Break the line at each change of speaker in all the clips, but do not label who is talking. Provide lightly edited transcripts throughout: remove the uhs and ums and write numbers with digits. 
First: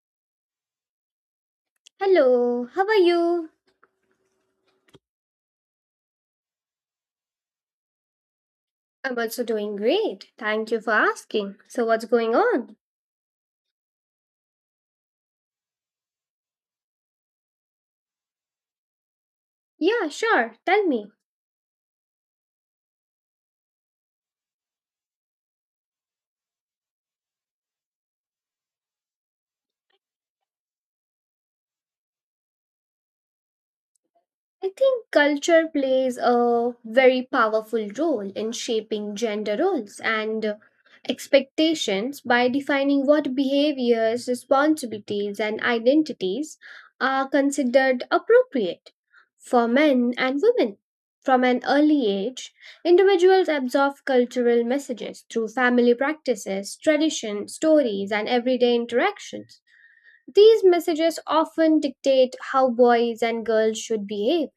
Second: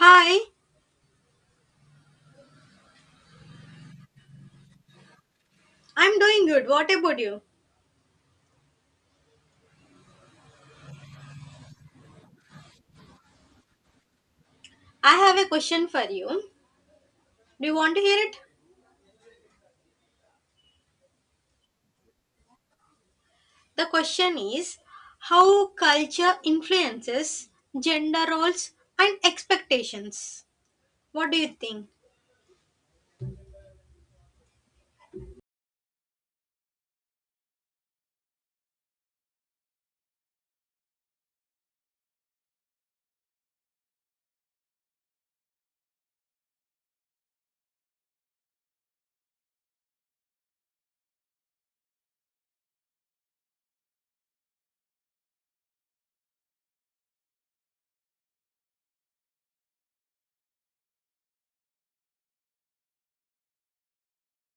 Hi,
Hello, how are you?
I'm doing good. What about you?
I'm also doing great. Thank you for asking. So, what's going on?
I have a question for you. Do you want to hear it?
Yeah, sure. Tell me.
The question is how culture influences gender roles and expectations. What do you think?
I think culture plays a very powerful role in shaping gender roles and expectations by defining what behaviors, responsibilities, and identities are considered appropriate for men and women. From an early age, individuals absorb cultural messages through family practices, traditions, stories, and everyday interactions. These messages often dictate how boys and girls should behave,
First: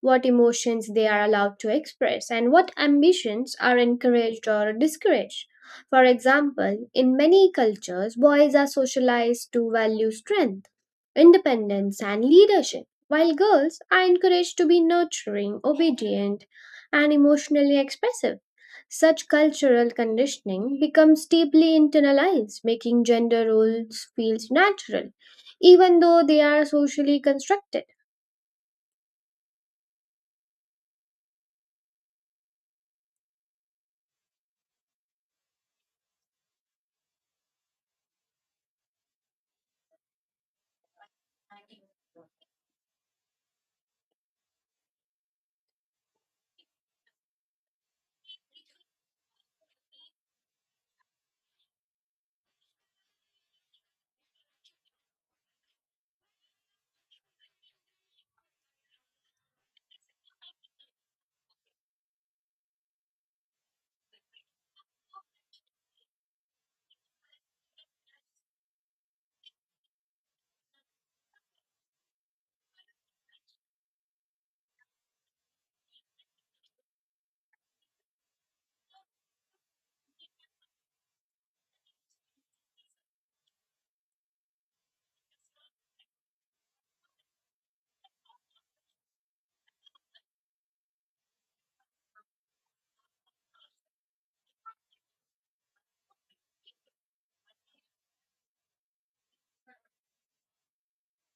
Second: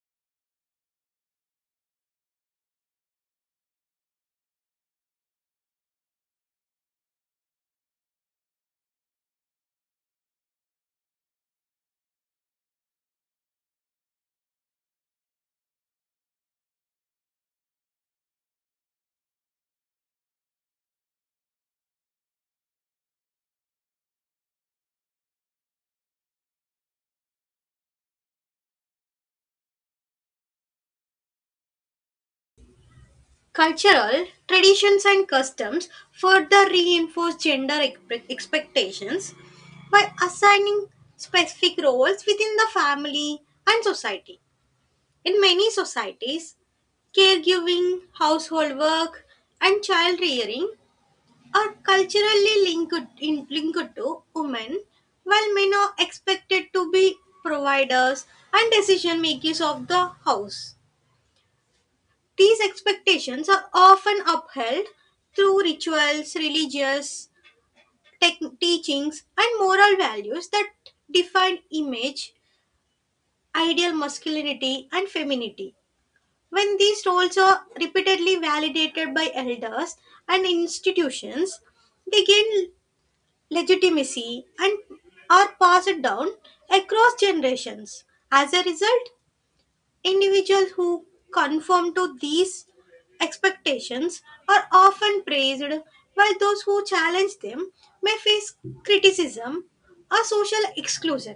what emotions they are allowed to express, and what ambitions are encouraged or discouraged. For example, in many cultures, boys are socialized to value strength, independence, and leadership, while girls are encouraged to be nurturing, obedient, and emotionally expressive. Such cultural conditioning becomes deeply internalized, making gender roles feel natural even though they are socially constructed.
Cultural traditions and customs further reinforce gender expectations by assigning specific roles within the family and society. In many societies, caregiving, household work, and child rearing are culturally linked to women, while men are expected to be providers and decision makers of the house. These expectations are often upheld through rituals, religious tech teachings, and moral values that define ideal masculinity, and femininity. When these roles are repeatedly validated by elders and institutions, they gain legitimacy and are passed down across generations. As a result, individuals who conform to these expectations are often praised, while those who challenge them may face criticism or social exclusion.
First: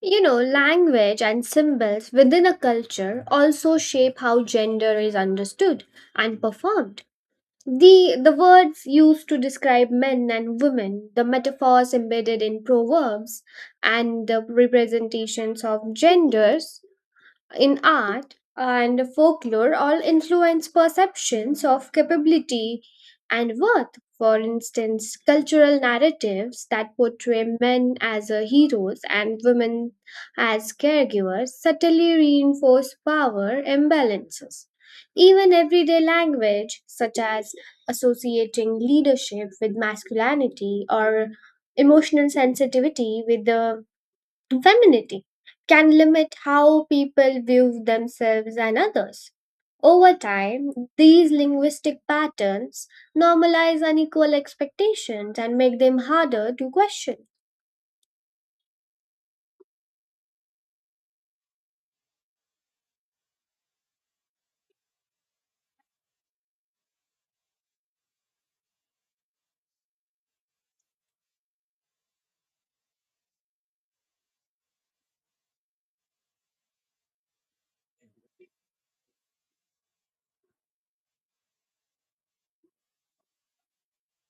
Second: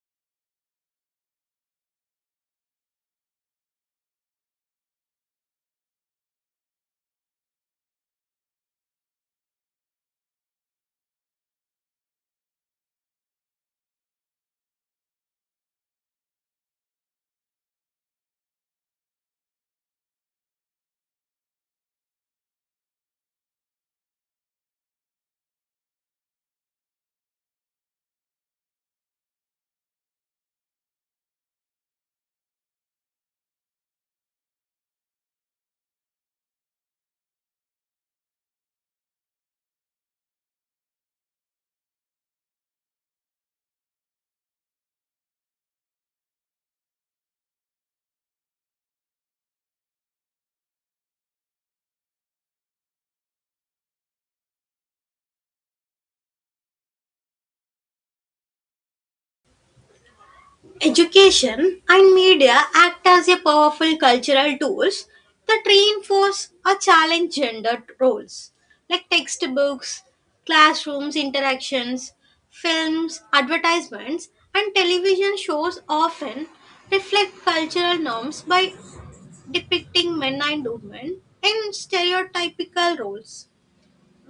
You know, language and symbols within a culture also shape how gender is understood and performed. The words used to describe men and women, the metaphors embedded in proverbs, and the representations of genders in art and folklore all influence perceptions of capability and worth. For instance, cultural narratives that portray men as heroes and women as caregivers subtly reinforce power imbalances. Even everyday language, such as associating leadership with masculinity or emotional sensitivity with the femininity, can limit how people view themselves and others. Over time, these linguistic patterns normalize unequal expectations and make them harder to question.
Education and media act as a powerful cultural tools that reinforce or challenge gender roles, like textbooks, classrooms interactions, films, advertisements, and television shows often reflect cultural norms by depicting men and women in stereotypical roles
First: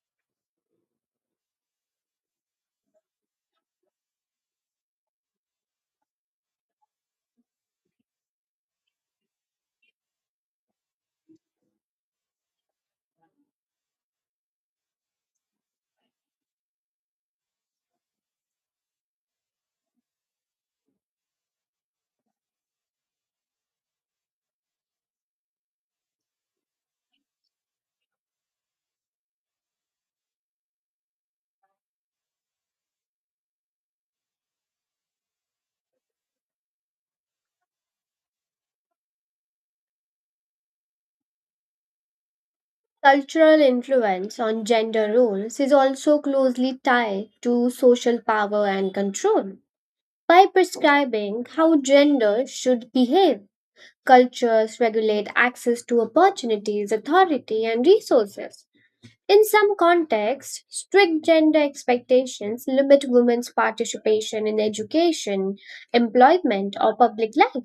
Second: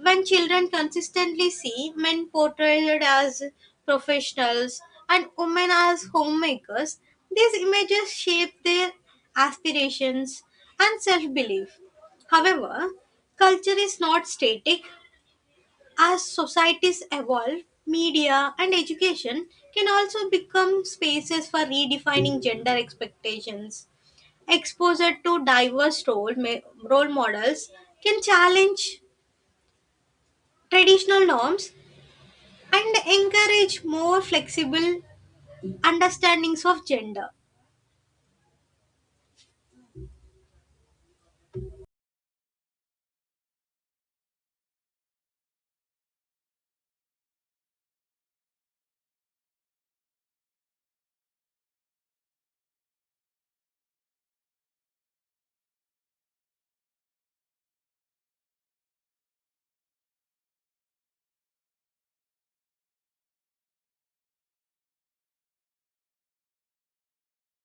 when children consistently see men portrayed as professionals and women as homemakers, these images shape their aspirations and self belief. However, culture is not static. As societies evolve, media and education can also become spaces for redefining gender expectations. Exposure to diverse role models can challenge traditional norms and encourage more flexible understandings of gender.
Cultural influence on gender roles is also closely tied to social power and control. By prescribing how gender should behave, cultures regulate access to opportunities, authority, and resources. In some contexts, strict gender expectations limit women's participation in education, employment, or public life,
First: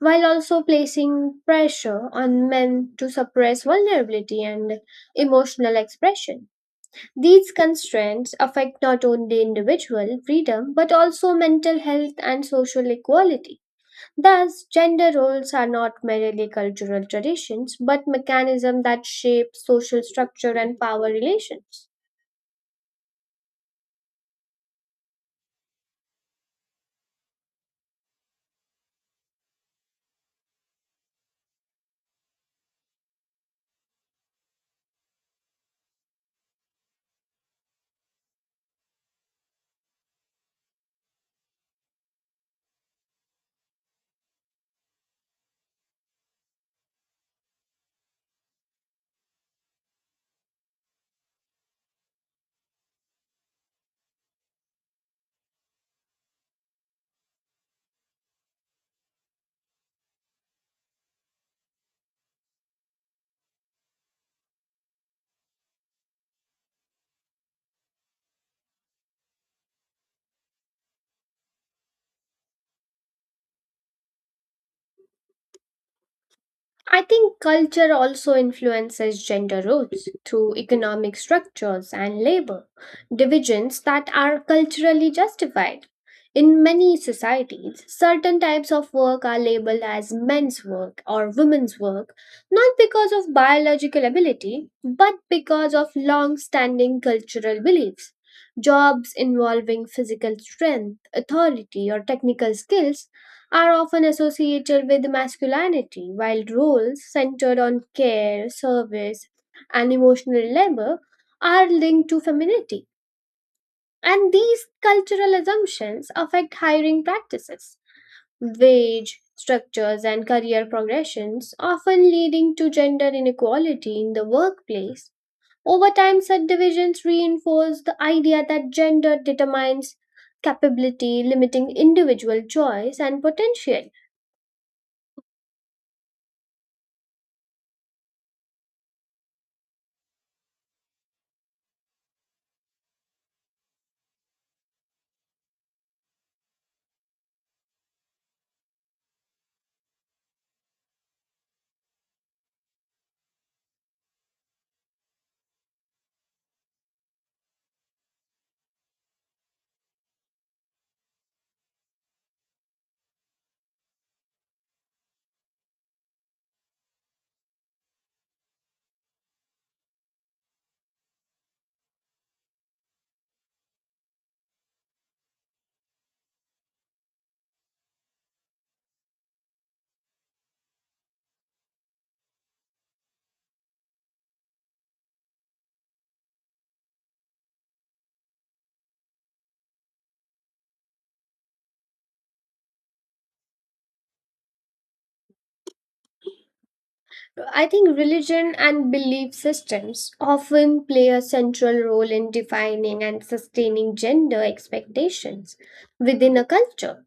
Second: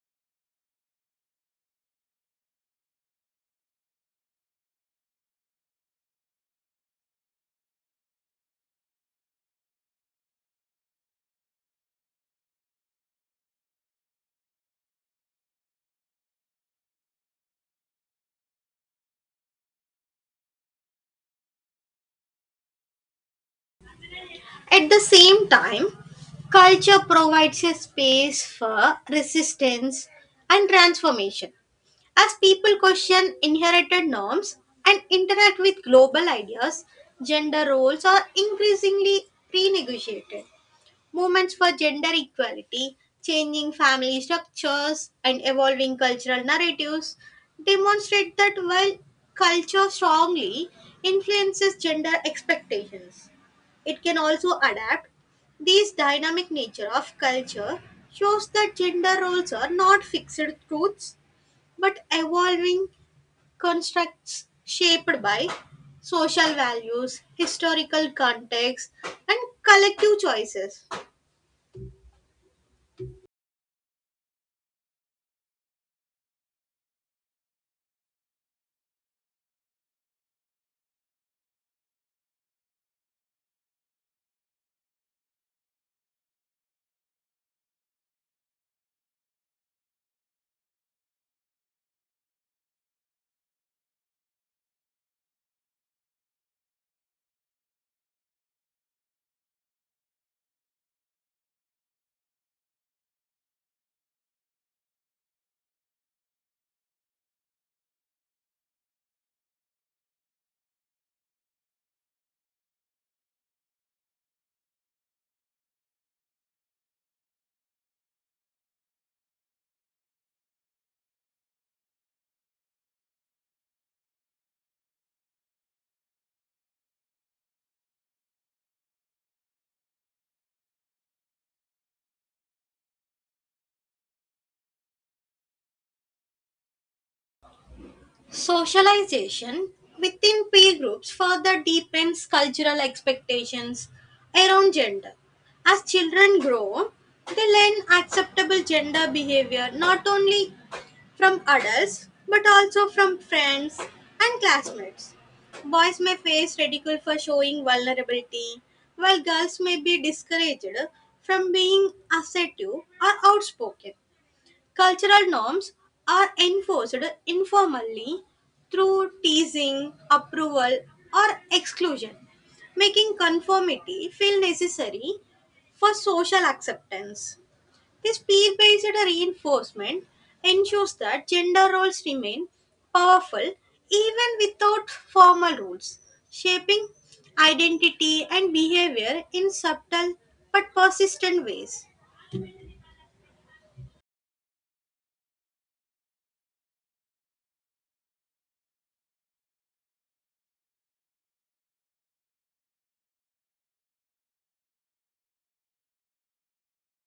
while also placing pressure on men to suppress vulnerability and emotional expression. These constraints affect not only individual freedom but also mental health and social equality. Thus, gender roles are not merely cultural traditions but mechanisms that shape social structure and power relations.
At the same time, culture provides a space for resistance and transformation. As people question inherited norms and interact with global ideas, gender roles are increasingly renegotiated. Movements for gender equality, changing family structures, and evolving cultural narratives demonstrate that while culture strongly influences gender expectations, it can also adapt. This dynamic nature of culture shows that gender roles are not fixed truths but evolving constructs shaped by social values, historical context, and collective choices.
I think culture also influences gender roles through economic structures and labor divisions that are culturally justified. In many societies, certain types of work are labeled as men's work or women's work, not because of biological ability, but because of long standing cultural beliefs. Jobs involving physical strength, authority, or technical skills are often associated with masculinity, while roles centered on care, service, and emotional labor are linked to femininity. And these cultural assumptions affect hiring practices, wage structures, and career progressions, often leading to gender inequality in the workplace. Over time, such divisions reinforce the idea that gender determines capability, limiting individual choice and potential.
Socialization within peer groups further deepens cultural expectations around gender. As children grow, they learn acceptable gender behavior not only from adults but also from friends and classmates. Boys may face ridicule for showing vulnerability, while girls may be discouraged from being assertive or outspoken. Cultural norms are enforced informally through teasing, approval, or exclusion, making conformity feel necessary for social acceptance. This peer based reinforcement ensures that gender roles remain powerful even without formal rules, shaping identity and behavior in subtle but persistent ways.
I think religion and belief systems often play a central role in defining and sustaining gender expectations within a culture.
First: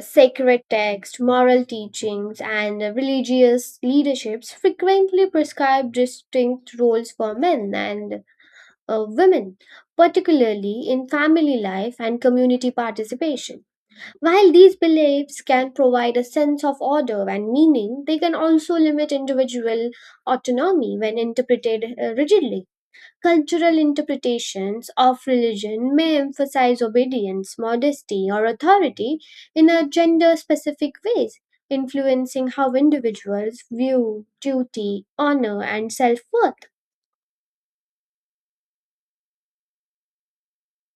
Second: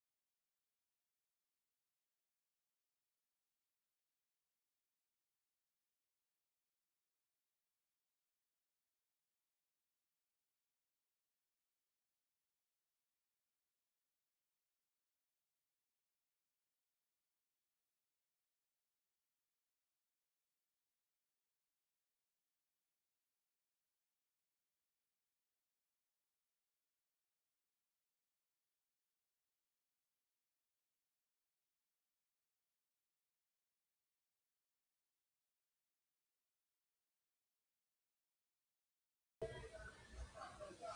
Sacred texts, moral teachings, and religious leaderships frequently prescribe distinct roles for men and women, particularly in family life and community participation. While these beliefs can provide a sense of order and meaning, they can also limit individual autonomy when interpreted rigidly. Cultural interpretations of religion may emphasize obedience, modesty, or authority in a gender specific ways, influencing how individuals view duty, honor, and self worth.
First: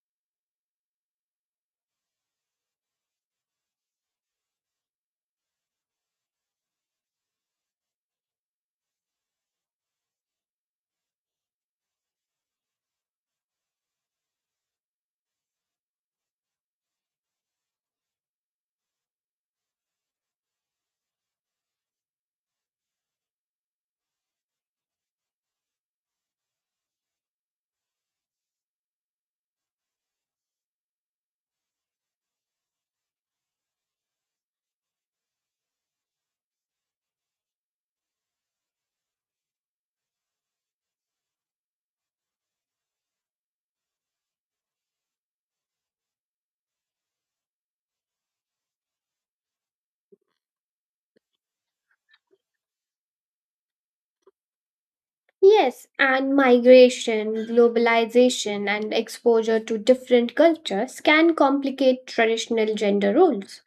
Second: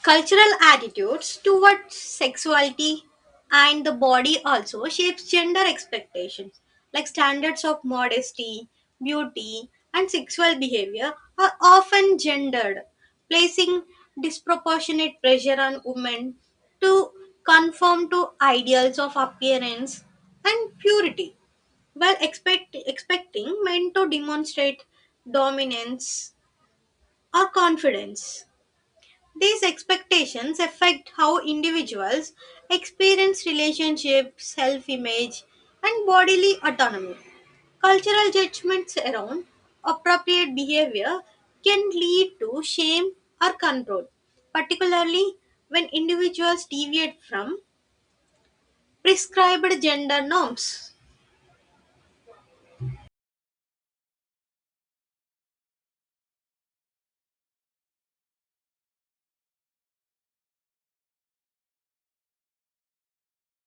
Cultural attitudes towards sexuality and the body also shapes gender expectations, like standards of modesty, beauty, and sexual behavior are often gendered, placing disproportionate pressure on women to conform to ideals of appearance and purity while expecting men to demonstrate dominance or confidence. These expectations affect how individuals experience relationships, self image, and bodily autonomy. Cultural judgments around appropriate behavior can lead to shame or control, particularly when individuals deviate from prescribed gender norms.
Yes, and migration, globalization, and exposure to different cultures can complicate traditional gender roles.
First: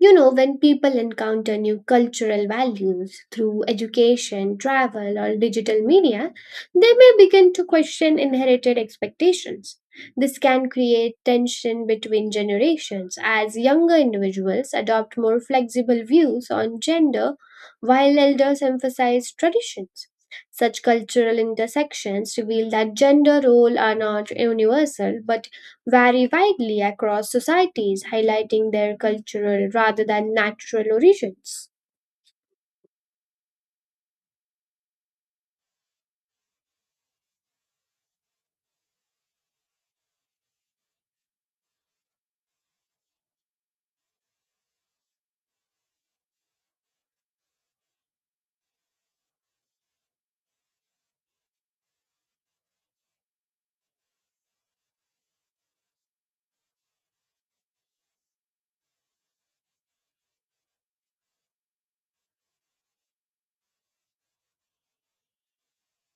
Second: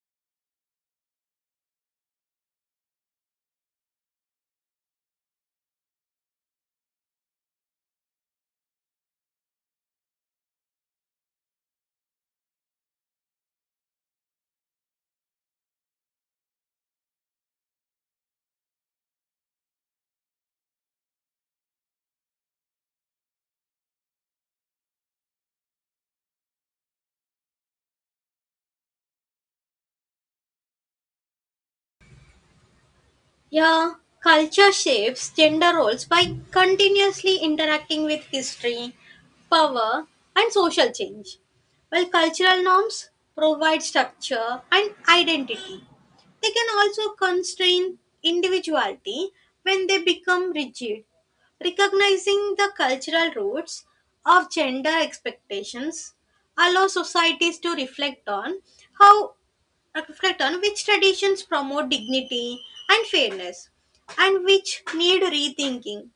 You know, when people encounter new cultural values through education, travel, or digital media, they may begin to question inherited expectations. This can create tension between generations as younger individuals adopt more flexible views on gender while elders emphasize traditions. Such cultural intersections reveal that gender roles are not universal but vary widely across societies, highlighting their cultural rather than natural origins.
Yeah, culture shapes gender roles by continuously interacting with history, power, and social change. While cultural norms provide structure and identity, they can also constrain individuality when they become rigid. Recognizing the cultural roots of gender expectations allows societies to how reflect on which traditions promote dignity and fairness and which need rethinking.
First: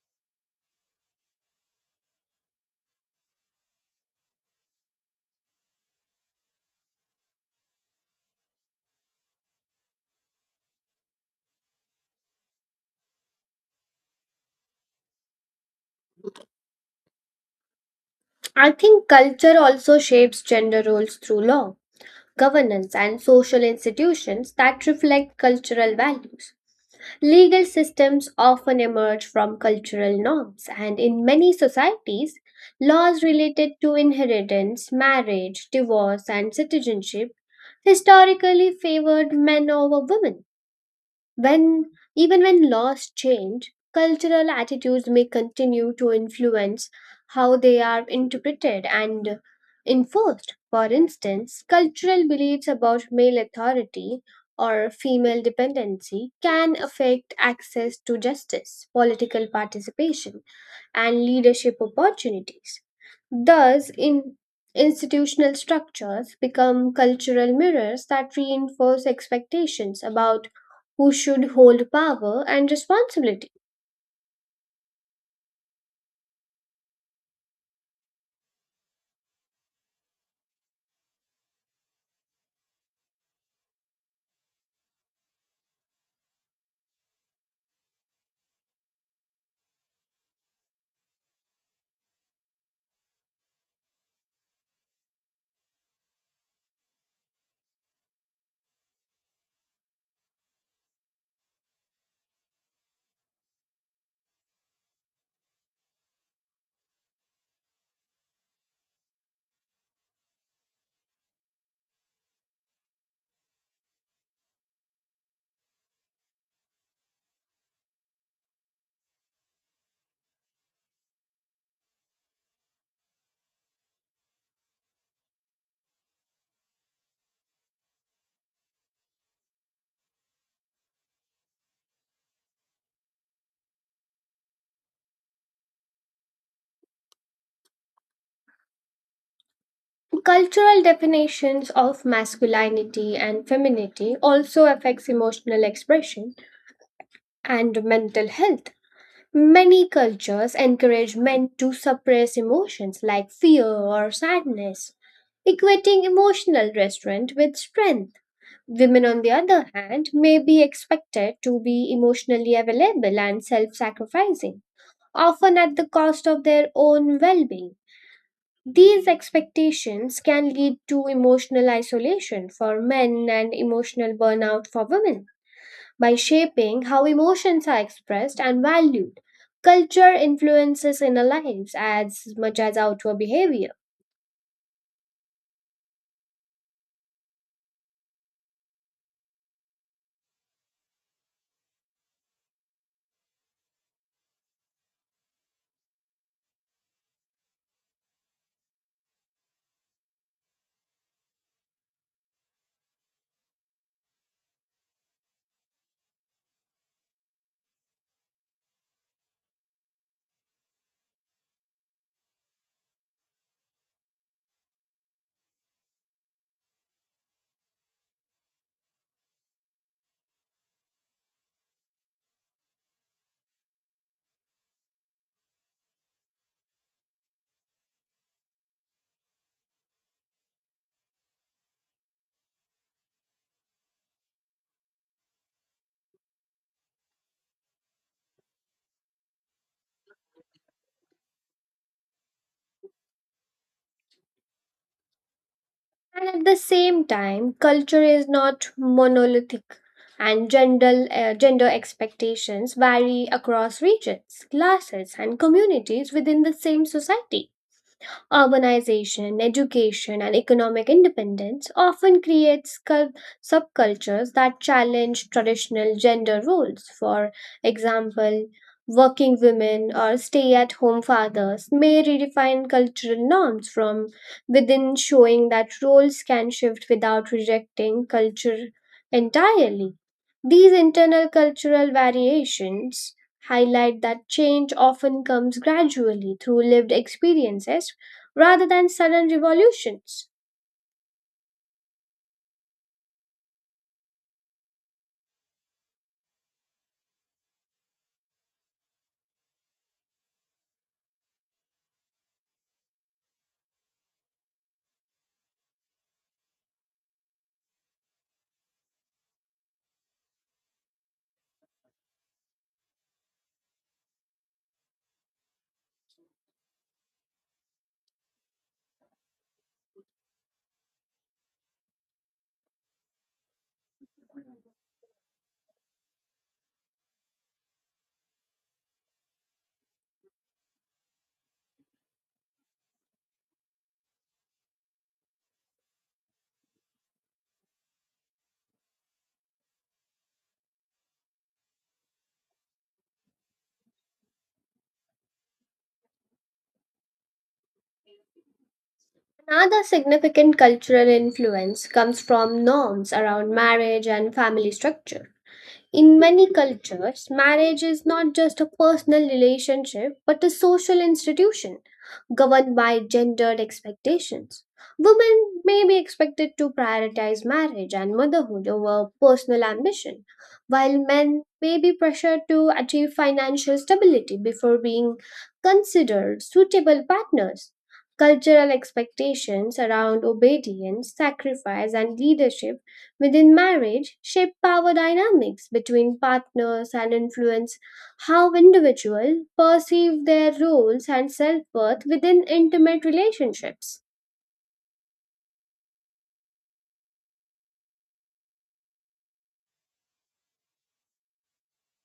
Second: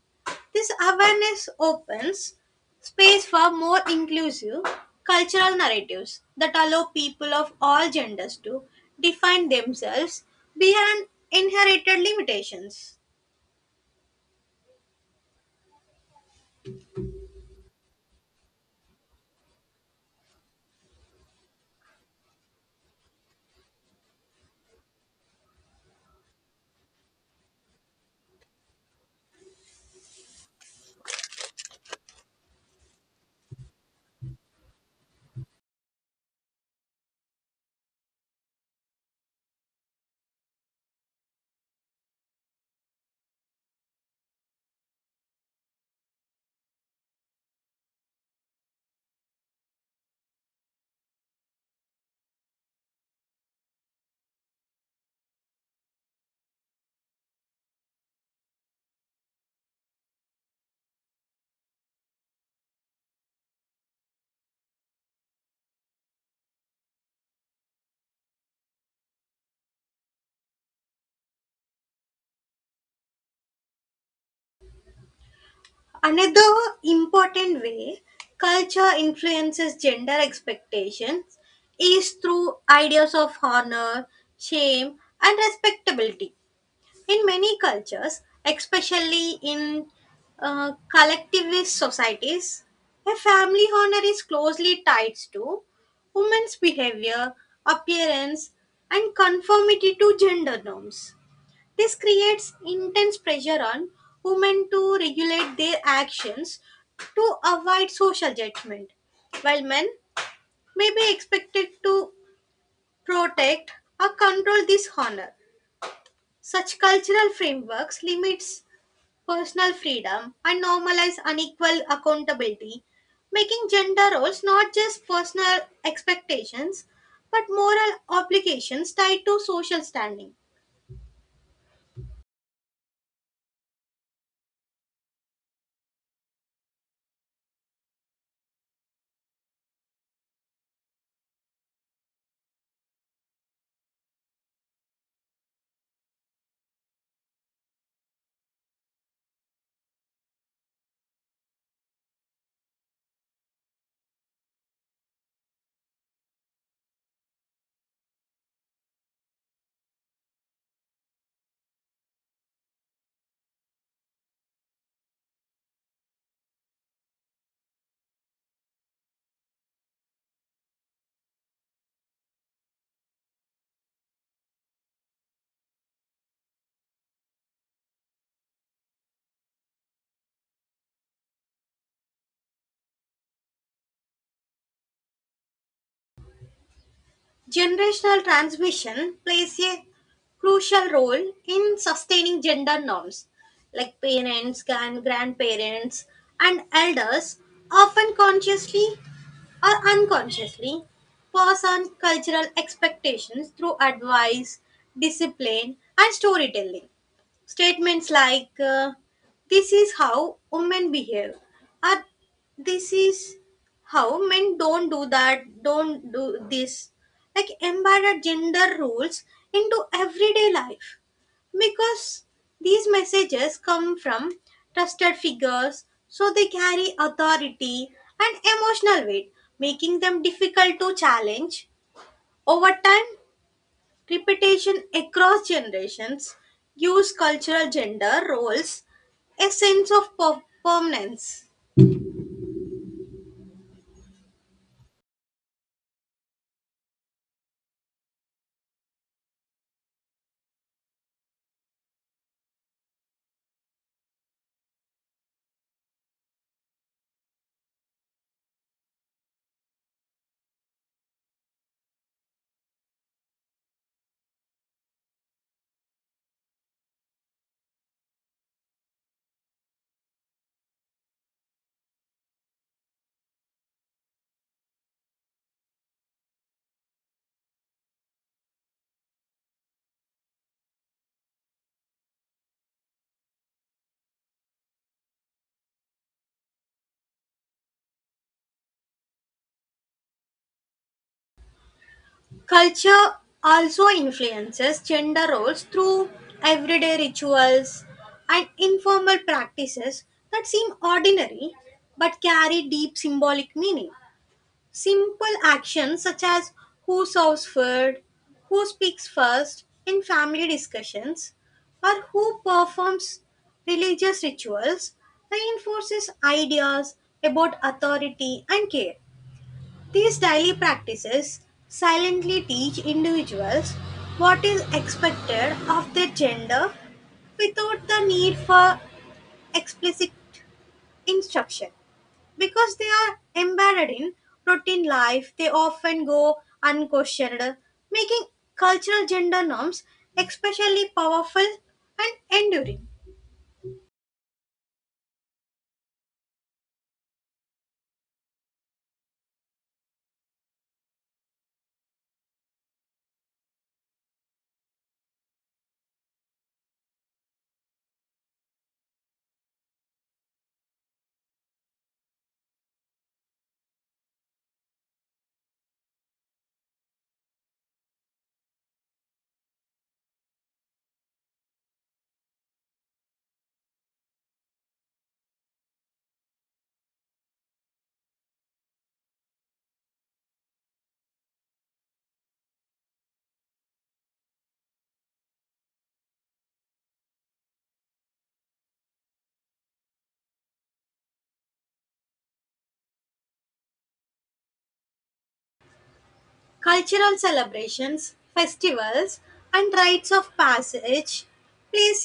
This awareness opens space for more inclusive cultural narratives that allow people of all genders to define themselves beyond inherited limitations.
I think culture also shapes gender roles through law, governance, and social institutions that reflect cultural values. Legal systems often emerge from cultural norms, and in many societies, laws related to inheritance, marriage, divorce, and citizenship historically favored men over women. When even when laws change, cultural attitudes may continue to influence how they are interpreted and enforced. For instance, cultural beliefs about male authority or female dependency can affect access to justice, political participation, and leadership opportunities. Thus, in institutional structures become cultural mirrors that reinforce expectations about who should hold power and responsibility.
Another important way culture influences gender expectations is through ideas of honor, shame, and respectability. In many cultures, especially in collectivist societies, a family honor is closely tied to women's behavior, appearance, and conformity to gender norms. This creates intense pressure on women to regulate their actions to avoid social judgment, while men may be expected to protect or control this honor. Such cultural frameworks limits personal freedom and normalize unequal accountability, making gender roles not just personal expectations but moral obligations tied to social standing.
Cultural definitions of masculinity and femininity also affects emotional expression and mental health. Many cultures encourage men to suppress emotions like fear or sadness, equating emotional restraint with strength. Women, on the other hand, may be expected to be emotionally available and self sacrificing, often at the cost of their own well being. These expectations can lead to emotional isolation for men and emotional burnout for women. By shaping how emotions are expressed and valued, culture influences inner lives as much as outward behavior.
Generational transmission plays a crucial role in sustaining gender norms, like parents, grandparents, and elders often consciously or unconsciously pass on cultural expectations through advice, discipline, and storytelling. Statements like, "This is how women behave," or "This is how men don't do this," like embedded gender rules into everyday life. Because these messages come from trusted figures, so they carry authority and emotional weight, making them difficult to challenge. Over time, repetition across generations gives cultural gender roles a sense of permanence.
And at the same time, culture is not monolithic, and gender expectations vary across regions, classes, and communities within the same society. Urbanization, education, and economic independence often creates subcultures that challenge traditional gender roles. For example, working women or stay at home fathers may redefine cultural norms from within, showing that roles can shift without rejecting culture entirely. These internal cultural variations highlight that change often comes gradually through lived experiences rather than sudden revolutions.
Culture also influences gender roles through everyday rituals and informal practices that seem ordinary but carry deep symbolic meaning. Simple actions such as who serves food, who speaks first in family discussions, or who performs religious rituals reinforces ideas about authority and care. These daily practices silently teach individuals what is expected of their gender without the need for explicit instruction. Because they are embedded in routine life, they often go unquestioned, making cultural gender norms especially powerful and enduring.
Another significant cultural influence comes from norms around marriage and family structure. In many cultures, marriage is not just a personal relationship but a social institution governed by gendered expectations. Women may be expected to prioritize marriage and motherhood over personal ambition, while men may be pressured to achieve financial stability before being considered suitable partners. Cultural expectations around obedience, sacrifice, and leadership within marriage shape power dynamics between partners and influence how individuals perceive their roles and self-worth within intimate relationships.
Cultural celebrations, festivals, and rites of passage plays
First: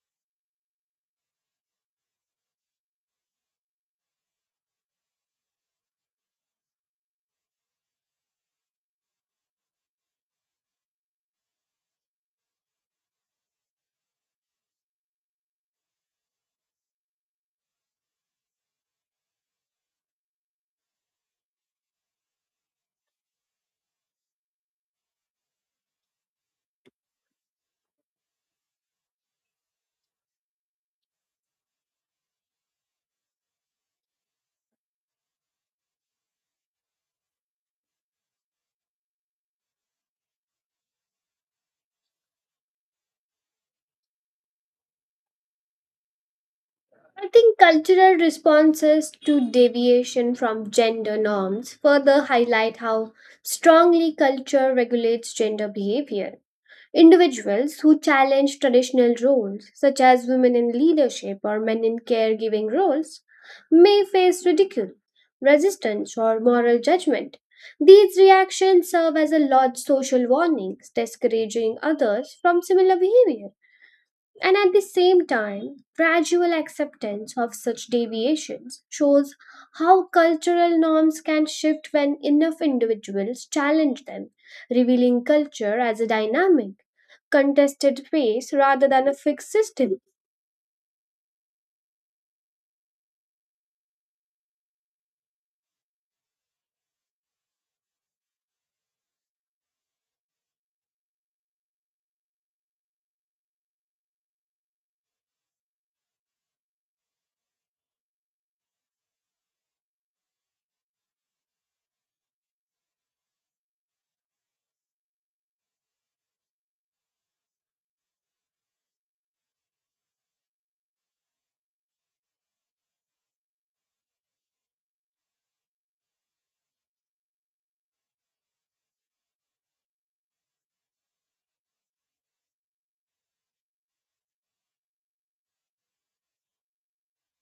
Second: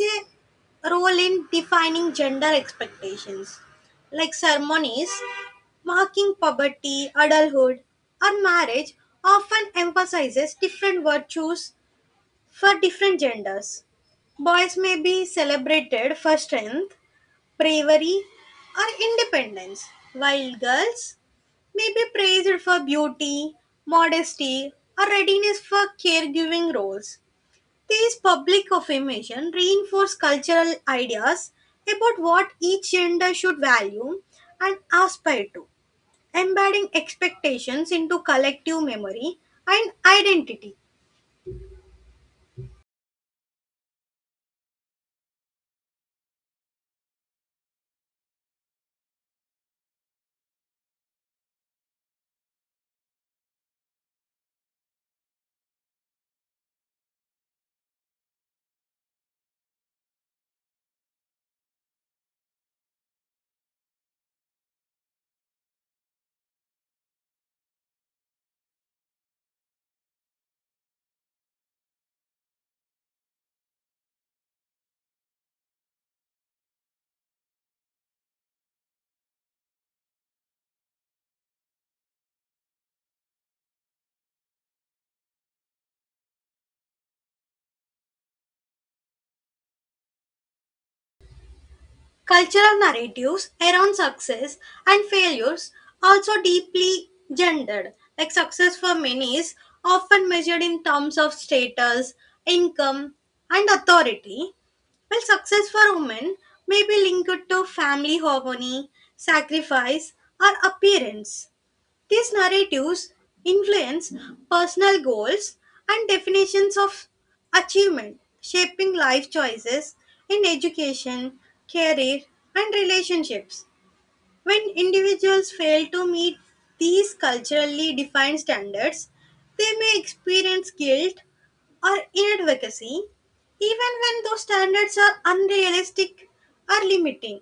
a role in defining gender expectations, like ceremonies marking puberty, adulthood, or marriage often emphasizes different virtues for different genders. Boys may be celebrated for strength bravery, or independence, while girls may be praised for beauty, modesty, or readiness for caregiving roles. These public affirmation reinforce cultural ideas about what each gender should value and aspire to, embedding expectations into collective memory and identity.
I think cultural responses to deviation from gender norms further highlight how strongly culture regulates gender behavior. Individuals who challenge traditional roles, such as women in leadership or men in caregiving roles, may face ridicule, resistance, or moral judgment. These reactions serve as a large social warning, discouraging others from similar behavior. And at the same time, gradual acceptance of such deviations shows how cultural norms can shift when enough individuals challenge them, revealing culture as a dynamic, contested space rather than a fixed system.
Cultural narratives around success and failures also deeply gendered. Like success for many is often measured in terms of status, income, and authority, while success for women may be linked to family harmony, sacrifice, or appearance. These narratives influence personal goals and definitions of achievement, shaping life choices in education, career, and relationships. When individuals fail to meet these culturally defined standards, they may experience guilt or inadvocacy, even when those standards are unrealistic or limiting.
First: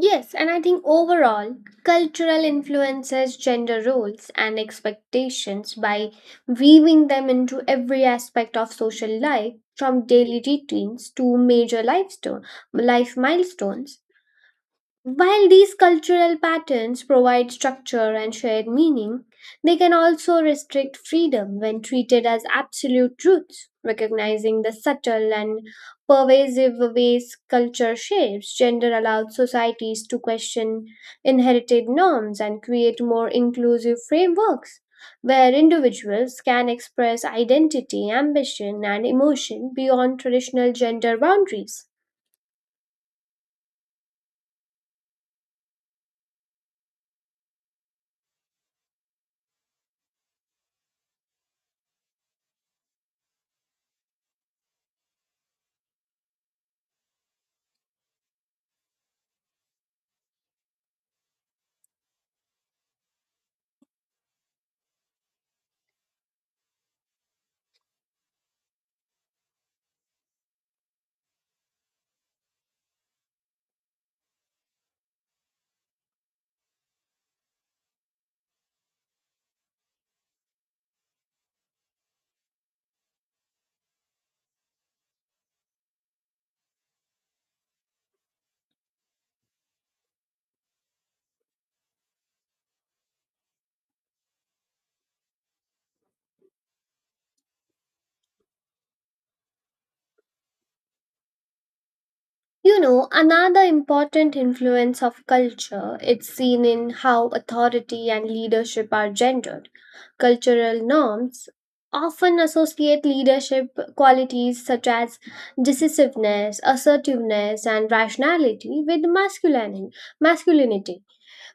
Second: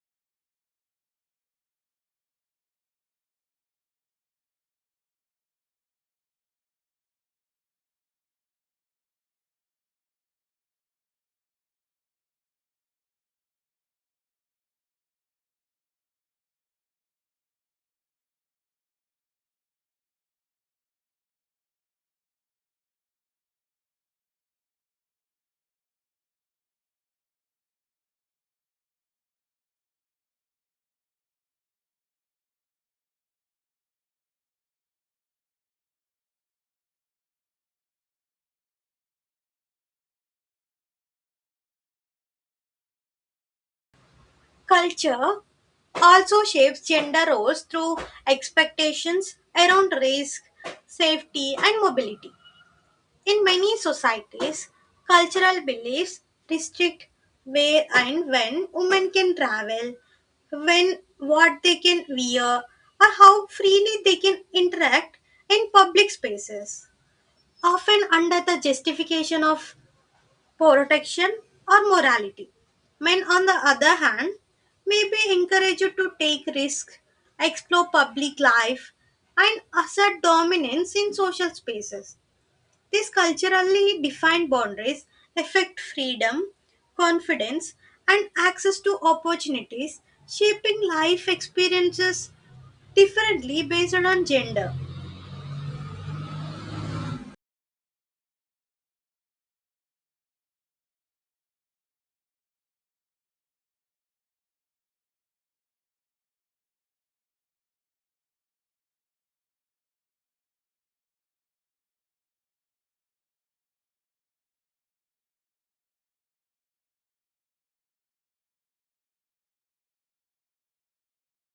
Yes, and I think overall, cultural influences gender roles and expectations by weaving them into every aspect of social life, from daily routines to major life milestones. While these cultural patterns provide structure and shared meaning, they can also restrict freedom when treated as absolute truths. Recognizing the subtle and pervasive ways culture shapes gender allows societies to question inherited norms and create more inclusive frameworks where individuals can express identity, ambition, and emotion beyond traditional gender boundaries.
Culture also shapes gender roles through expectations around risk, safety, and mobility. In many societies, cultural beliefs restrict where and when women can travel, when what they can wear, or how freely they can interact in public spaces, often under the justification of protection, or morality. Men, on the other hand, may be encouraged to take risks, explore public life, and assert dominance in social spaces. These culturally defined boundaries affect freedom, confidence, and access to opportunities, shaping life experiences differently based on gender.
You know, another important influence of culture, it's seen in how authority and leadership are gendered. Cultural norms often associate leadership qualities such as decisiveness, assertiveness, and rationality with masculinity. masculinity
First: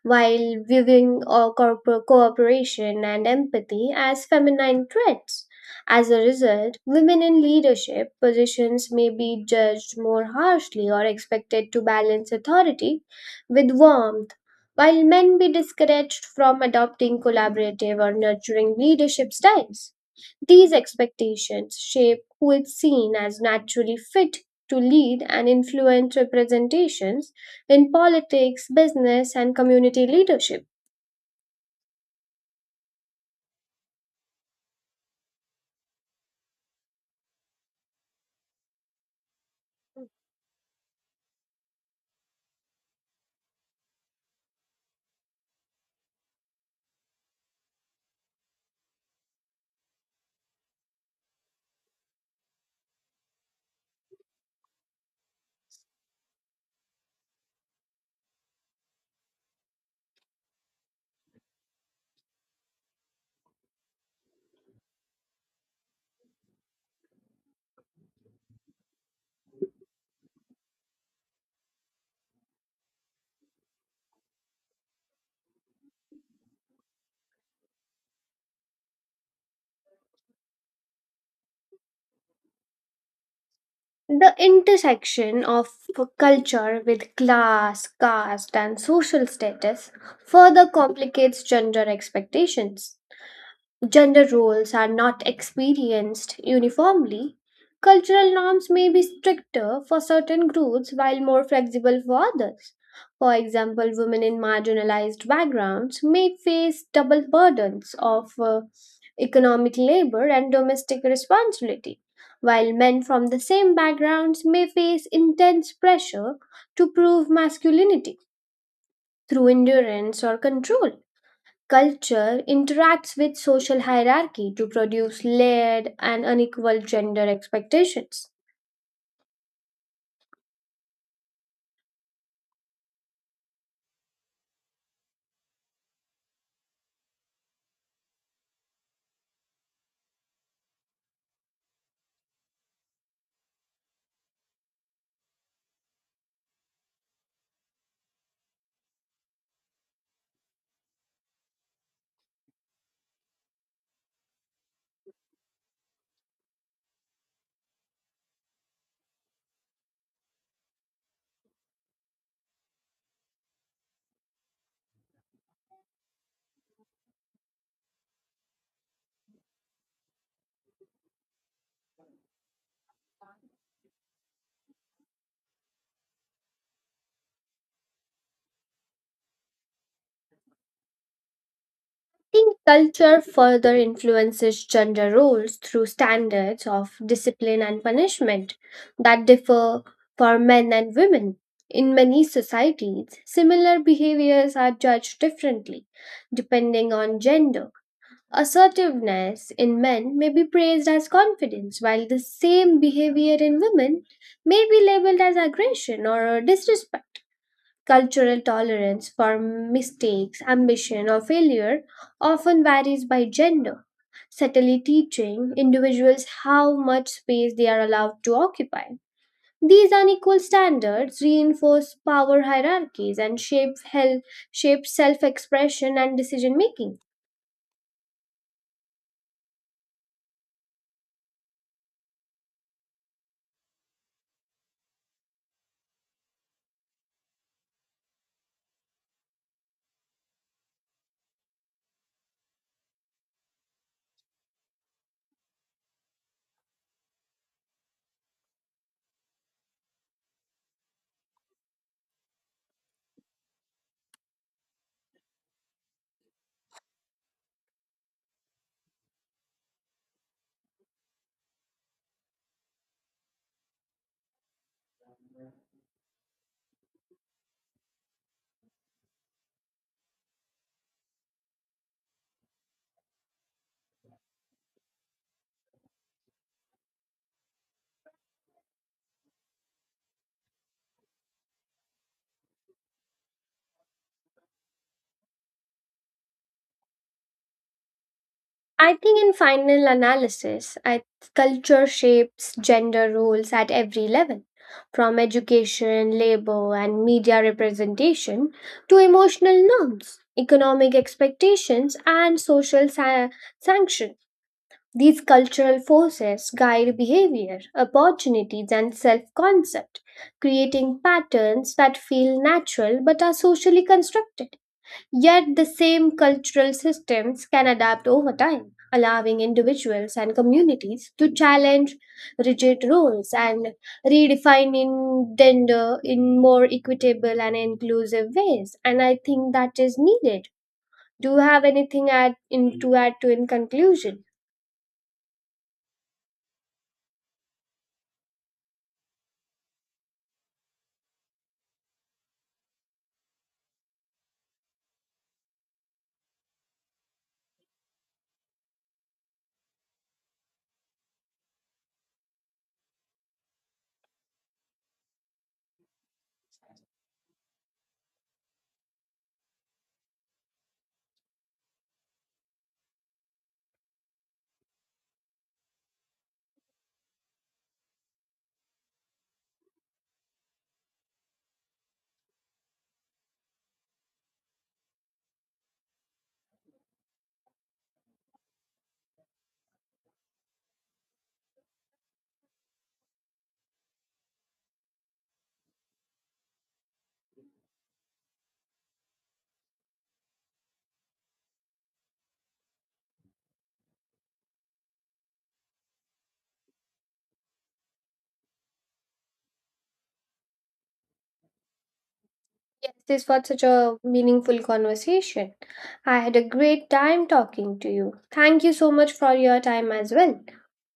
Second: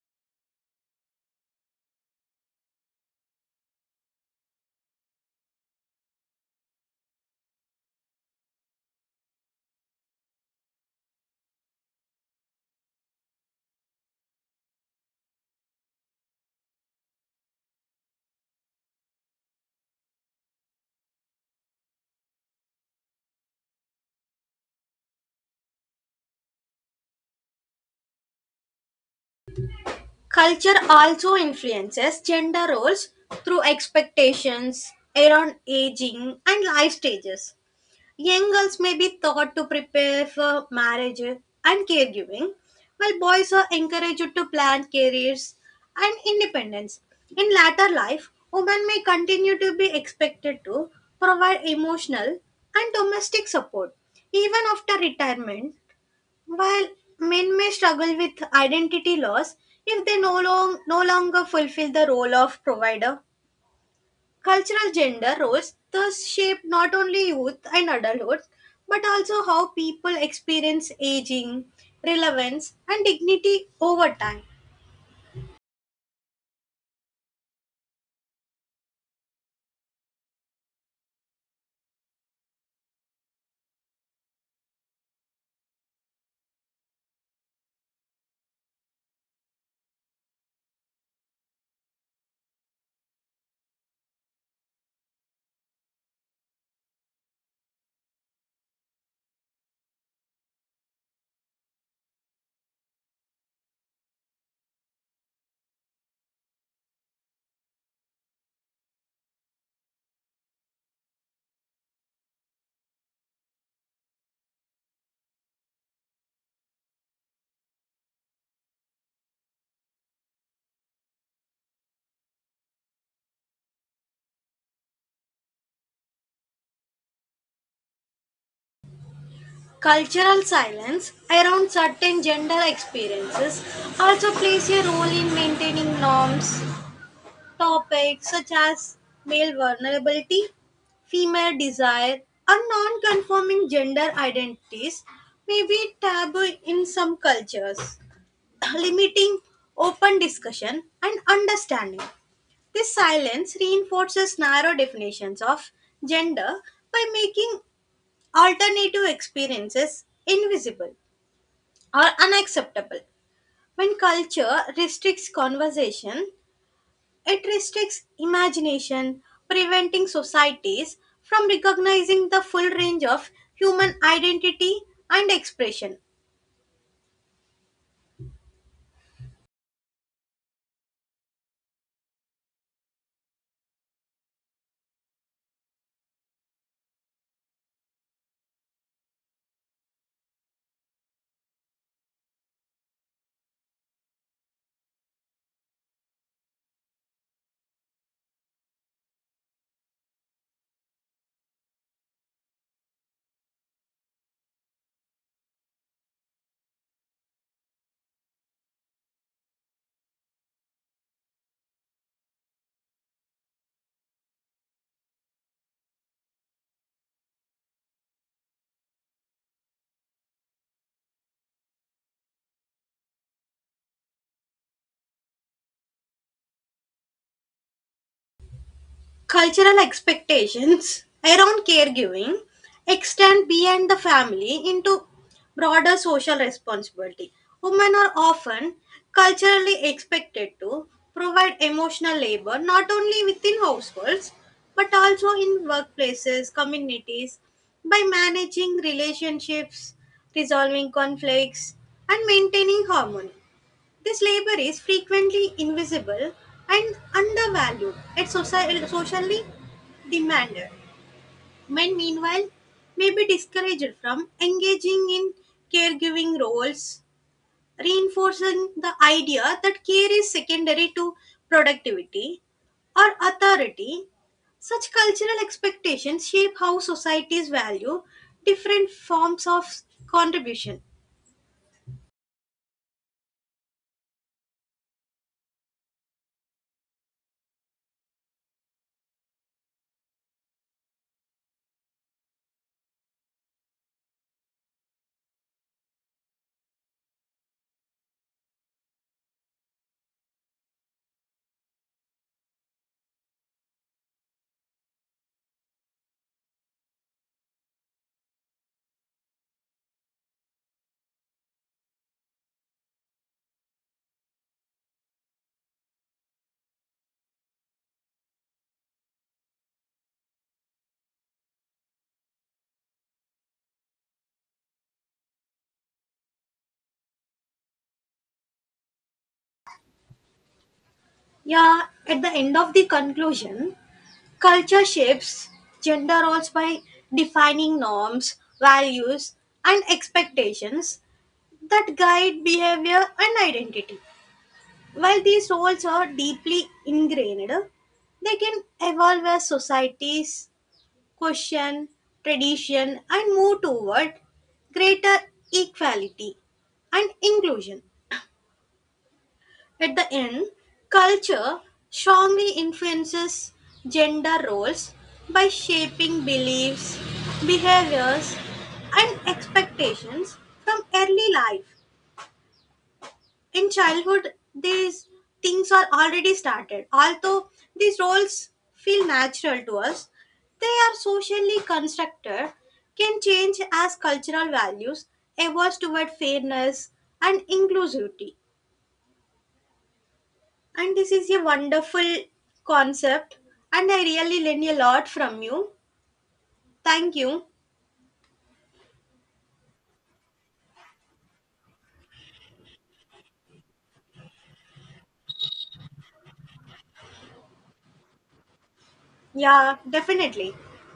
while viewing cooperation and empathy as feminine traits. As a result, women in leadership positions may be judged more harshly or expected to balance authority with warmth, while men be discouraged from adopting collaborative or nurturing leadership styles. These expectations shape who is seen as naturally fit to lead and influence representations in politics, business, and community leadership.
Culture also influences gender roles through expectations around aging and life stages. Young girls may be taught to prepare for marriage and caregiving, while boys are encouraged to plan careers and independence. In latter life, women may continue to be expected to provide emotional and domestic support even after retirement while men may struggle with identity loss if they no longer fulfill the role of provider, cultural gender roles thus shape not only youth and adulthood but also how people experience aging, relevance, and dignity over time.
The intersection of culture with class, caste, and social status further complicates gender expectations. Gender roles are not experienced uniformly. Cultural norms may be stricter for certain groups while more flexible for others. For example, women in marginalized backgrounds may face double burdens of economic labor and domestic responsibility, while men from the same backgrounds may face intense pressure to prove masculinity through endurance or control. Culture interacts with social hierarchy to produce layered and unequal gender expectations.
Cultural silence around certain gender experiences also plays a role in maintaining norms, topics such as male vulnerability, female desire, or non conforming gender identities may be taboo in some cultures, limiting open discussion and understanding. This silence reinforces narrow definitions of gender by making alternative experiences invisible or unacceptable. When culture restricts conversation, it restricts imagination, preventing societies from recognizing the full range of human identity and expression.
I think culture further influences gender roles through standards of discipline and punishment that differ for men and women. In many societies, similar behaviors are judged differently depending on gender. Assertiveness in men may be praised as confidence, while the same behavior in women may be labeled as aggression or disrespect. Cultural tolerance for mistakes, ambition, or failure often varies by gender, subtly teaching individuals how much space they are allowed to occupy. These unequal standards reinforce power hierarchies and shape self expression and decision making.
Cultural expectations around caregiving extend beyond the family into broader social responsibility. Women are often culturally expected to provide emotional labor not only within households but also in workplaces, communities by managing relationships, resolving conflicts, and maintaining harmony. This labor is frequently invisible and undervalued and socially demanded. Men, meanwhile, may be discouraged from engaging in caregiving roles, reinforcing the idea that care is secondary to productivity or authority. Such cultural expectations shape how societies value different forms of contribution.
I think in final analysis, culture shapes gender roles at every level, from education, labor, and media representation to emotional norms, economic expectations, and social sanctions. These cultural forces guide behavior, opportunities, and self concept, creating patterns that feel natural but are socially constructed. Yet, the same cultural systems can adapt over time, allowing individuals and communities to challenge rigid roles and redefining gender in more equitable and inclusive ways. And I think that is needed. Do you have
Yeah,
anything
at the
add
end of
in,
the
to add to in
conclusion,
conclusion?
culture shapes gender roles by defining norms, values, and expectations that guide behavior and identity. While these roles are deeply ingrained, they can evolve as societies question, tradition, and move toward greater equality and inclusion. At the end, culture strongly influences gender roles by shaping beliefs, behaviors, and expectations from early life. In childhood, these things are already started. Although these roles feel natural to us, they are socially constructed, can change as cultural values evolve toward fairness and inclusivity. And this is a wonderful concept, and I really learned a lot from you. Thank you.
Yes, this was such a meaningful conversation. I had a great time talking to you. Thank you so much for your
Yeah,
time as well.
definitely.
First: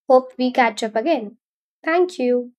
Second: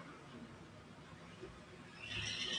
Hope we catch up again. Thank you.